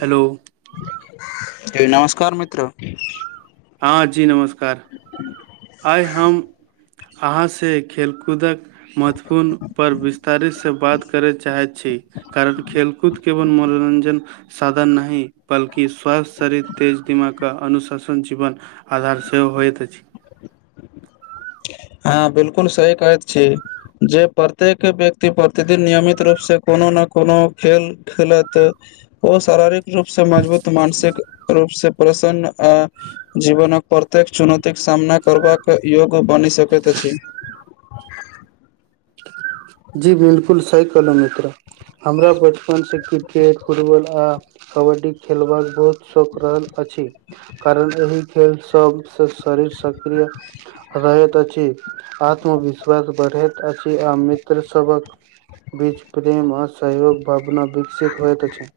Hello नमस्कार मित्र हँ जी नमस्कार आइ हम अहाँ सँ खेलकूदक महत्वपूर्ण पर विस्तारित सँ बात करय चाहैत छी कारण खेलकूदके मनोरंजन साधन नहि बल्कि स्वस्थ शरीर तेज दिमाग क अनुशासन जी वन आधार सेहो होइत अछि हँ बिलकुल सही कहैत छी जे प्रत्येक व्यक्ति प्रतिदिन नियमित रूप से को कोनो ने कोनो खेल खेलत ओ शारीरिक रूप से मजबूत मानसिक रूप से प्रसन्न आ जीवनक प्रत्येक चुनौती के सामना करबाक योग बनि सक त छी जी बिलकुल सही कहलौ मित्र हमरा बचपन से क्रिकेट फुटबॉल आ कबड्डी खेलबाक बहुत शौक रहल अछि छी कारण एहि खेल सबसँ शरीर सक्रिय रहैत अछि आत्मविश्वास बढ़ैत अछि आ मित्र सबहक बीच प्रेम आ सहयोग भावना विकसित होइत छै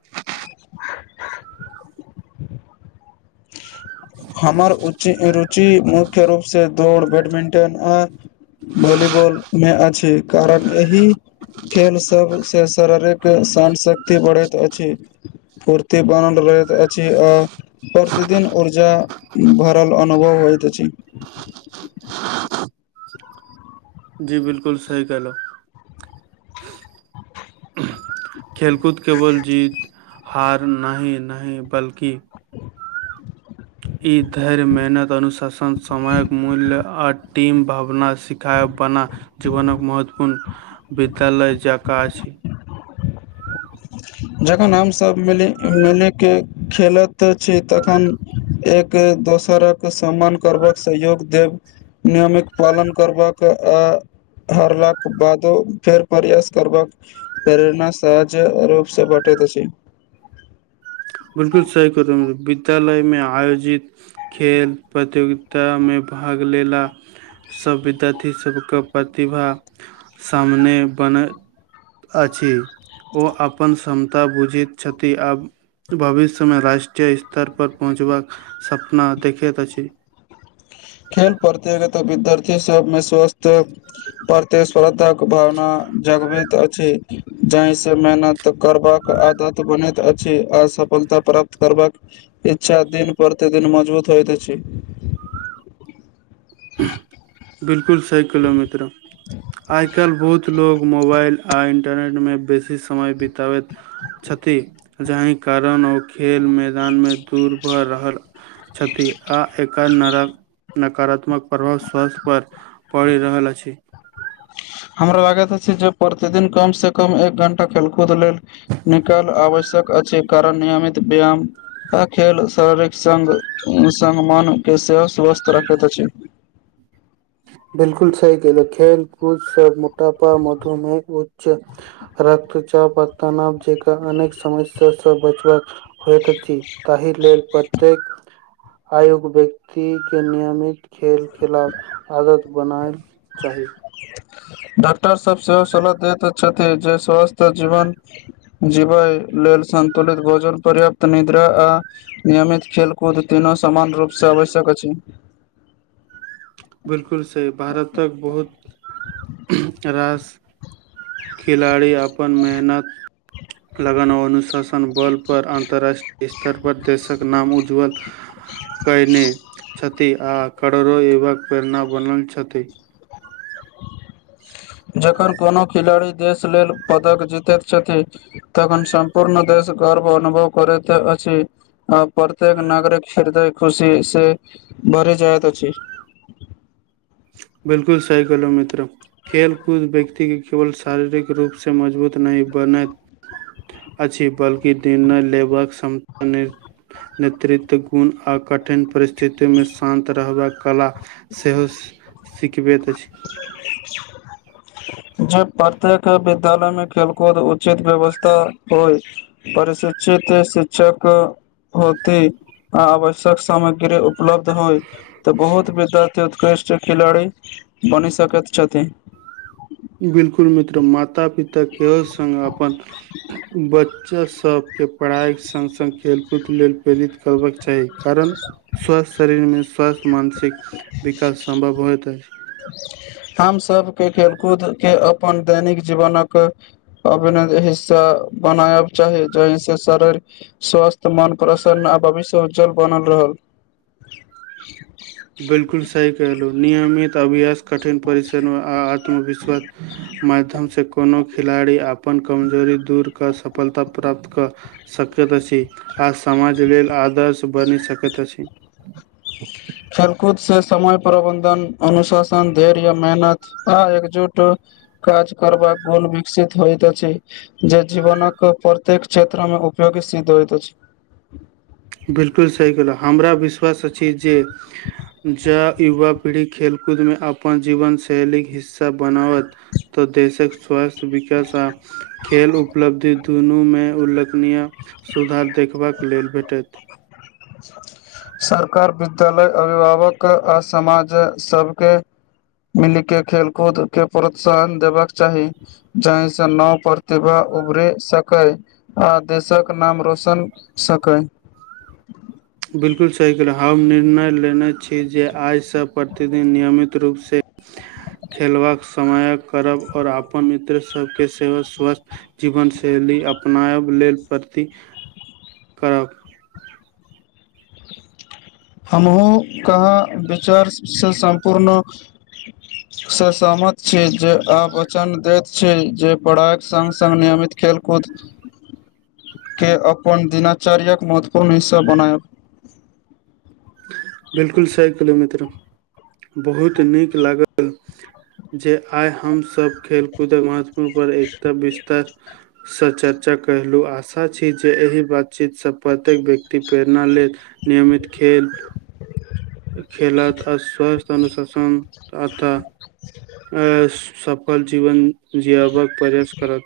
हमर उच्च रुचि मुख्य रूपसँ दौड़ बैडमिंटन आ भॉलीबॉल मे अछि कारण एहि खेल सभ सँ शारीरिक सान शक्ति बढ़ैत अछि फूर्ति बनल रहल अछि आ प्रत् तिदिन ऊर्जा भरल अनुभव होइत अछि जी बिलकुल सही कहलहु खेलकूद केवल जीत हार नहि नहि बल्कि ई धैर्य मेहनत अनुशासन समयक मूल्य आ टीम भावना सिखाय बना जीवनक महत्वपूर्ण विद्यालय जका अछि [inaudible] [inaudible] जखन हमसभ मिली मिलिके खेलैत छी तखन एक दोसरक सम्मान करबाक सहयोग देब नियमक पालन करबाक आ हारलाक बादो फेर प्रयास करबाक प्रेरणा सह हज रूपसँ बटैत अछि सा विद्यालय मे आयोजित खेल प्रतियोगिता मे भाग लेला सब विद्यार्थी सबके प्रतिभा सामने बन अछि ओ अपन क्षमता बुझैत छथि आब भविष्य मे राष्ट्रीय स्तर पर पहुँचबाक सपना देखैत अछि खेल प्रतियोगिता विद्यार्थी सभमे स्वस्थ प्रतिस्पर्धा भावना जगबैत अछि जाहि सँ मेहनत करबाक आदत बनैत अछि आ सफलता प्राप्त करबाक इच्छा दिन प्रतिदिन मजबूत होइत अछि [inaudible] बिलकुल सही कहलौं मित्र आइ काल्हि बहुत लोग मोबाइल आ इन्टरनेट मे बेसी समय बितबैत छथि जाहि कारण ओ खेल मैदान मे दूर भऽ रहल छथि आ एकर नरक नकारात्मक प्रभाव स्वथ पर पड़ि रहल अछि हमरा लागैत अछि जे प्रतिदिन कम से कम एक घं्टा खेलकूद लेल निकल आबै छै अछि कारण नियमित व्यायाम ह खेल शारीरिक सङ सङ्ग मोन सेहो स्वस्थ रखैत अछि बिलकुल सही कहेलक खेल कूद मोटापा मधुमेह उच्च रक्तचाप आ तनाव जकाँ अनेक समस्या से बचबाका होइत अछि ताहि लेल प्रत्येक आयुक व्यक्तिे के नियमित खेल खिलाफ आदत बनाएल चाही डॉक्टर सब सेहो सलाह दैत छथि जे स्वस्थ जीवन जीवय लेल सन्तुलित भोजन पर्याप्त निद्रा आ नियमित खेलकूद तीनू सामान्य रूप सँ आवश्यक अछि क छै [inaudible] बिलकुल से भारतक बहुत राज खिलाड़ी आपन मेहनत लगन अनुशासन बल पर अन्तर्रराष्ट्रीय स्तर पर देशक नाम उज्ज्वल कैने छथि आ कर एव प्रेरना बनल छथि जखन कोनो खिलाड़ी देश लेल पदक जीतैत छथिन तखन सम्पूर्ण देश देश गर्व अनुभव करत अछि आ प्रत्येक नगरक ह्रदय खुशी से भरि जाइत छै [inaudible] बिलकुल साइकलो मित्र खेले कूद व्यक्त के केवल शारीरिक रूपसँ मजबूत नहि बनैत अछि बल्कि निर्णय लेबाक क्षमता नेतृत्व गुण आ कठिन परिस्थिति मे शान्त रहबाक कला सेहो [inaudible] [inaudible] [inaudible] ज प्रतेक विद्यालय में खेलकूद उचित व्यवस्था होइ परशिक्षित त शिक्षक होती आ आवश्यक सामग्री उपलब्ध होइ तऽ बहुत विद्यार्थी उत्कृष्ट राष्ट्री खेलाड़ी बनि सकैत छथि। ऽ केह संगङ्ग अपन बच्चास सभके पढ़ाइ संगङ्ग सङ् खेलकूदके लेल प्रेरित करबाकक चाही कारण स्वासस्थ शरीरमे स्वास्थ मानसिक विकास सम्भव होइत अछि हम सभके खेलकूद के अपन दैनिक जीवनक अभ हिस्सा बनाया चाही जहिसँ शारीरिक स्वास्थ्य मन प्र प्रसन्न आ भविष्य उज्जल बनल होल [unintelligible] बिल्कुल सही कहलहुँ नियमित अभ्यास कठिन परि्ष्रणमे आ आत्मविश्वास माध्यमसँ कोनो खिलाड़ी अपन कमजोरी दूर कऽ सफलता प्र्त प्राप्त कऽ सकैत अछि आ समाज लेल आदर्श बनि सकैत अछि [unintelligible] खेलकूद से समय प्रबंधन अनुशासन धैर्य या मेहनत आ एकजुट काज करबाक गुण विकसित होइत अछि जे जीवनक प्रत्येक क्षेत्र मे उपयोी सिद्ध द् होइत छै बिलकुल सही कहहु हमरा विश्वास अछि जे जँ युवा पीढ़ी खेलकूदमे अपन जीवन शैलीक हिस्सा बनाबत त देशक स्वास्थ्य विकास आ खेल उपलब्धि दुनूमे उल्लेखनीय सुधार देखबाक लेल भेटत [inaudible] सरकार विद्यालय अभिभावक आ समाज सबके मिलि के खेलकूद के प्रोत्साहन देबाक चाही जाहिसँ नव प्रतिभा उभरि सकै आ देशक नाम रोशन सकै ह हम निर्णय लेने छी जे आइसँ प्रतिदिन नियमित रूपसँ खेलबाक समय करब आओर अपन मित्र सभके सेव स्वस्थ जीवनशैली अपनायब लेल प्रति करब हमहूँ कहाँ विचारसँ सम्पूर्ण स सहमत छी जे आ वचन दैत छी जे पढ़ाइक संगङ्ग सङ्ग नियमित खेल कत [inaudible] के अपन दिनाचर्य्यक महत्वपूर्ण हिस्सा बनायब बिलकुल सह किलो म त्र बहुत नीक लागल जे आइ हमसभ खेलकूदमे पर एकता विस्तार सँ चर्चा कलहुँ आशा छी जे एहि बातचीतसँ प्रत्येक व्यक्ति प्रेरणा लेल नियमित खेल खेल आ स्वस्थ अनुशासन अथ अ सब फल जीवन जियाबाक प्रयास करत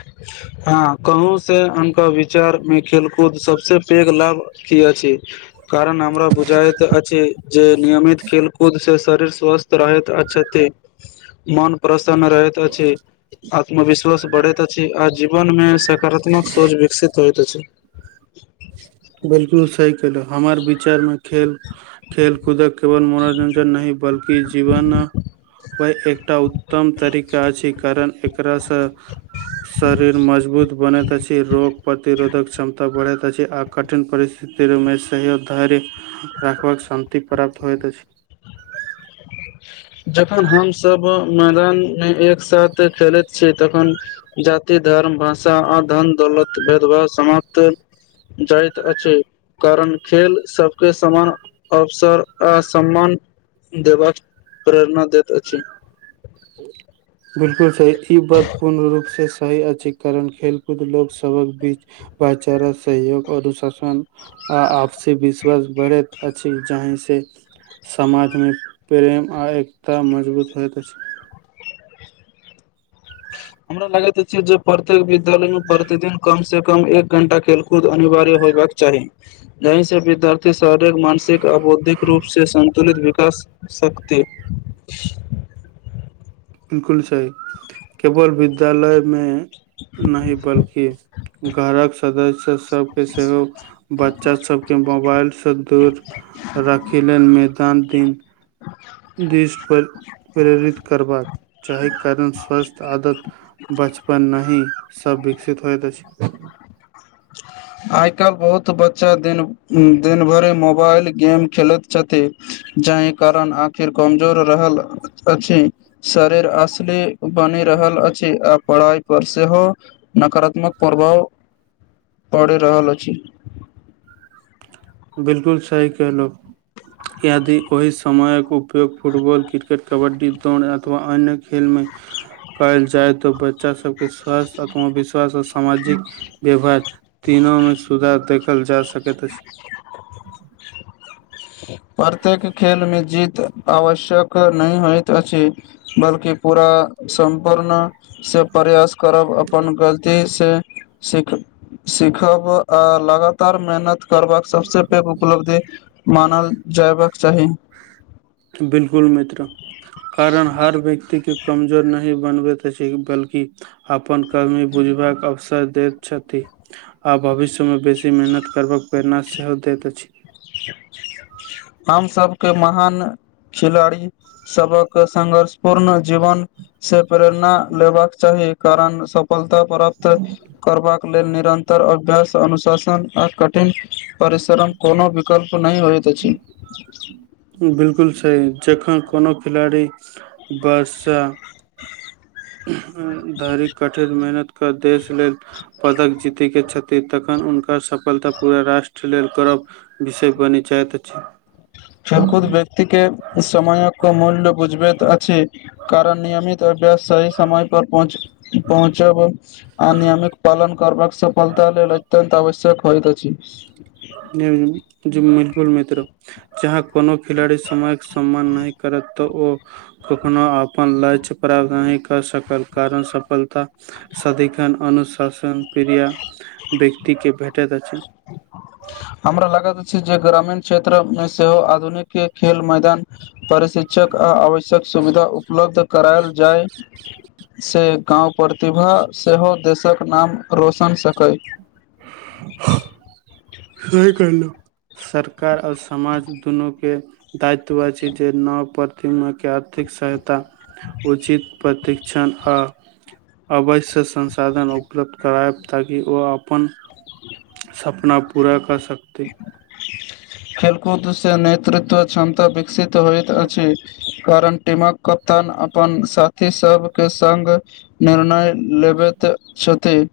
[inaudible] हँ कहूँसँ हुनका विचारमे खेलकूद सभसँ पैघ लाभ की अछि कारण हमरा बुझाइत अछि जे नियमित खेलकूद से शरीर स्वस्थ रहत अच्छ्षति मन प्रस रहैत छै आत्मविश्वास बढ़े अछि आ जीवन मे सकारात्मक सोच विकसित होइत अछि बिलकुल सही केलहु हमर विचारमे खेल खेलकूदक केवल मनोरञ्जन नहि बल्कि जीवन ओहि एकटा उत्तम तरीका अछि छै कारण एकासँ शरीर मजबूत बनैत अछि रोग प्रतिरोधक क्षमता बढ़ैत अछि आ कठिन परिस्थितिमे सेहो धैर्य राखबाक शान्तति प्राप्त होइत अछि। उऊ जखन हमसभ मैदान मे एक साथ खेलैत छी तखन जाति धर्म भाषा आ धन दौलत भेदभाव समाप्त जाइत अछि कारण खेल सबके समान अवसर आ सम्मान देबाक प्रेरणा दैत अछि ह बिलकुल सही ई बात पूर्ण रूप से सही अछि करण खेलकूद लोकसभक बीच भाईचारा सहयोग अनुशासन आ आपसी विश्वास बढ़ैत अछि जाहि से समाजमे प्रेम आ एकता मजबूत होइत अछि हमरा लागैत अछि जे प्रत्येक विद्यालय में प्रतिदिन कम से कम एक घंटा खेलकूद अनिवार्य होयबाक चाही जहिसँ विद्यार्थी शारीरिक मानसिक आ बौद्धिक रूपसँ श तुलित विकास सकत बिलकुल छै केवल विद्यालयमे नहि बल्कि घरक सदस्य सबके सेहो बच बच्चा सबके मोबाइलसँ दूर राखै लेल मैदान दिन दिस पर प्रेरित करबाक जाहिके कारण स्वस्थ आदत बचपन नहि सभ विकसित होइत अछि ह आइ काल् बहुत बच्चा दिन दिन भर मोबाइल गेम खेलैत छथि जाहि कारण आखिर कमजोर रहल अछि शरीर असली बनि रहल अछि आ पढ़ाइ पर सेहो नकारात्मक प्रभाव [inaudible] पढ़ि रहल अछि बिलकुल सही कहलो यदि ओहि समयक उपयोग फुटबॉल क्रिकेट कबड्डी दौड़ अथवा अन्य खेलमे [inaudible] कयल जाय तऽ बच्चा सभके स्वास्थ्य आत्मविश्वास आ सामाजिक व्यवहार तीन मे सुधार देखल जा सक छै प्रत्येक खेल मे जीत आवश्यक नहि होइत अछि बल्कि पूरा सम्पूर्णसँ प्रयास करब अपन गलतीसँ सीख सिखब अ लगातार मेहनत करबाक सभसँ पैघ उपलब्धि मानल जएबाक बिलकुल मित्र कारण हर व्यक्त के कमजोर नहि बनबैत अछि बल्कि अपन कमी बुझबाक अवसर दैत छथि। आ भविष्य मे बेसी मेहनत करबाक प्रेरणा सेहो दैत अछि। हमसभके महान खिलाड़ी सबक संघर्ष पूर्ण जीवन से प्रेरणा लेबाक चाही कारण सफलता प्राप्त करबाक लेल निरन्तर अभ्यास अनुशासन आ कठिन परिश्रम कोनो भी बिलकुल सही जखन कोनो खिलाड़ी वर्षा [inaudible] धरिक कठिन मेहनत कऽ देश लेल पदक जीतके छथि तखन हुनक सफलता पूरा राष्ट्र लेल करब विषय बनी चाहैत अछि खेलकूद व्यक्ति के समाय मूल्य बुझबैत अछि कारण नियमित अभ्यास सही समय पर पहुँच पहुँच आ नियमित पालन करबाक सफलता लेल अत्यत आवश्यक होइत अछि जी बिलकुल मित्र जहाँ कोनो खिलाड़ी समयक सम्मान नहि करत तऽ ओ कखनो अपन लक्ष्य प्राप्त नहि कऽ सकल कारण सफलता सधिखन अनुशासन प्रिय व्यक्ति के भेटैत रह छैय [unintelligible] हमरा लागैत अछि जे ग्रामीण क्षेत्रमे सेहो आधुनिक के खेल मैदान प्रशिक्षक आ आवश्यक सुविधा उपलब्ध करायल जाय से गाव प्रतिभा सेहो देशक नाम रोशन सकय सही कहलौ सरकार ओर समाज दुनू के दायित्व अछि जे नव प्रतिमा के आर्थिक सहायता उचित प्रतिक्षण आ अवश्य संसाधन उपलब्ध करायब ताकि ओ आपन सपना पूरा कर सकतै। खेलकूदसँ नेतृत्व क्षमता विकसित होइतइत अछि। कारण टीमक कप्तान आपन साथी सबके संग निर्णय लेबै तऽ छथि्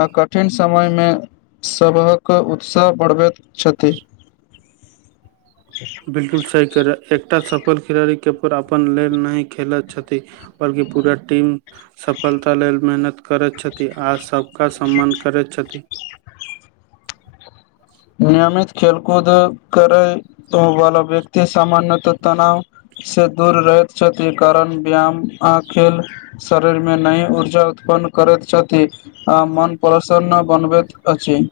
आ कठिन समय मे सभक उत्साह बढ़बैत छथि बिलकुल सी करै एकटा सफल खिलाड़ी के अपन लेल नहि खेलैत छथि बल्कि पूरा टीम सफलता लेल मेहनत करैत छथि आ सबका सम्मान करैत छथि नियमित खेलकूद करै वाला व्यक्ति सामान्यतः तनाव से दूर रहैत छथि ई कारण व्यायाम आ खेल शरीरमे न‌ई उर्जा उत् पन्न करैत छथि आ मोन प्रसन्न बनबैत अछि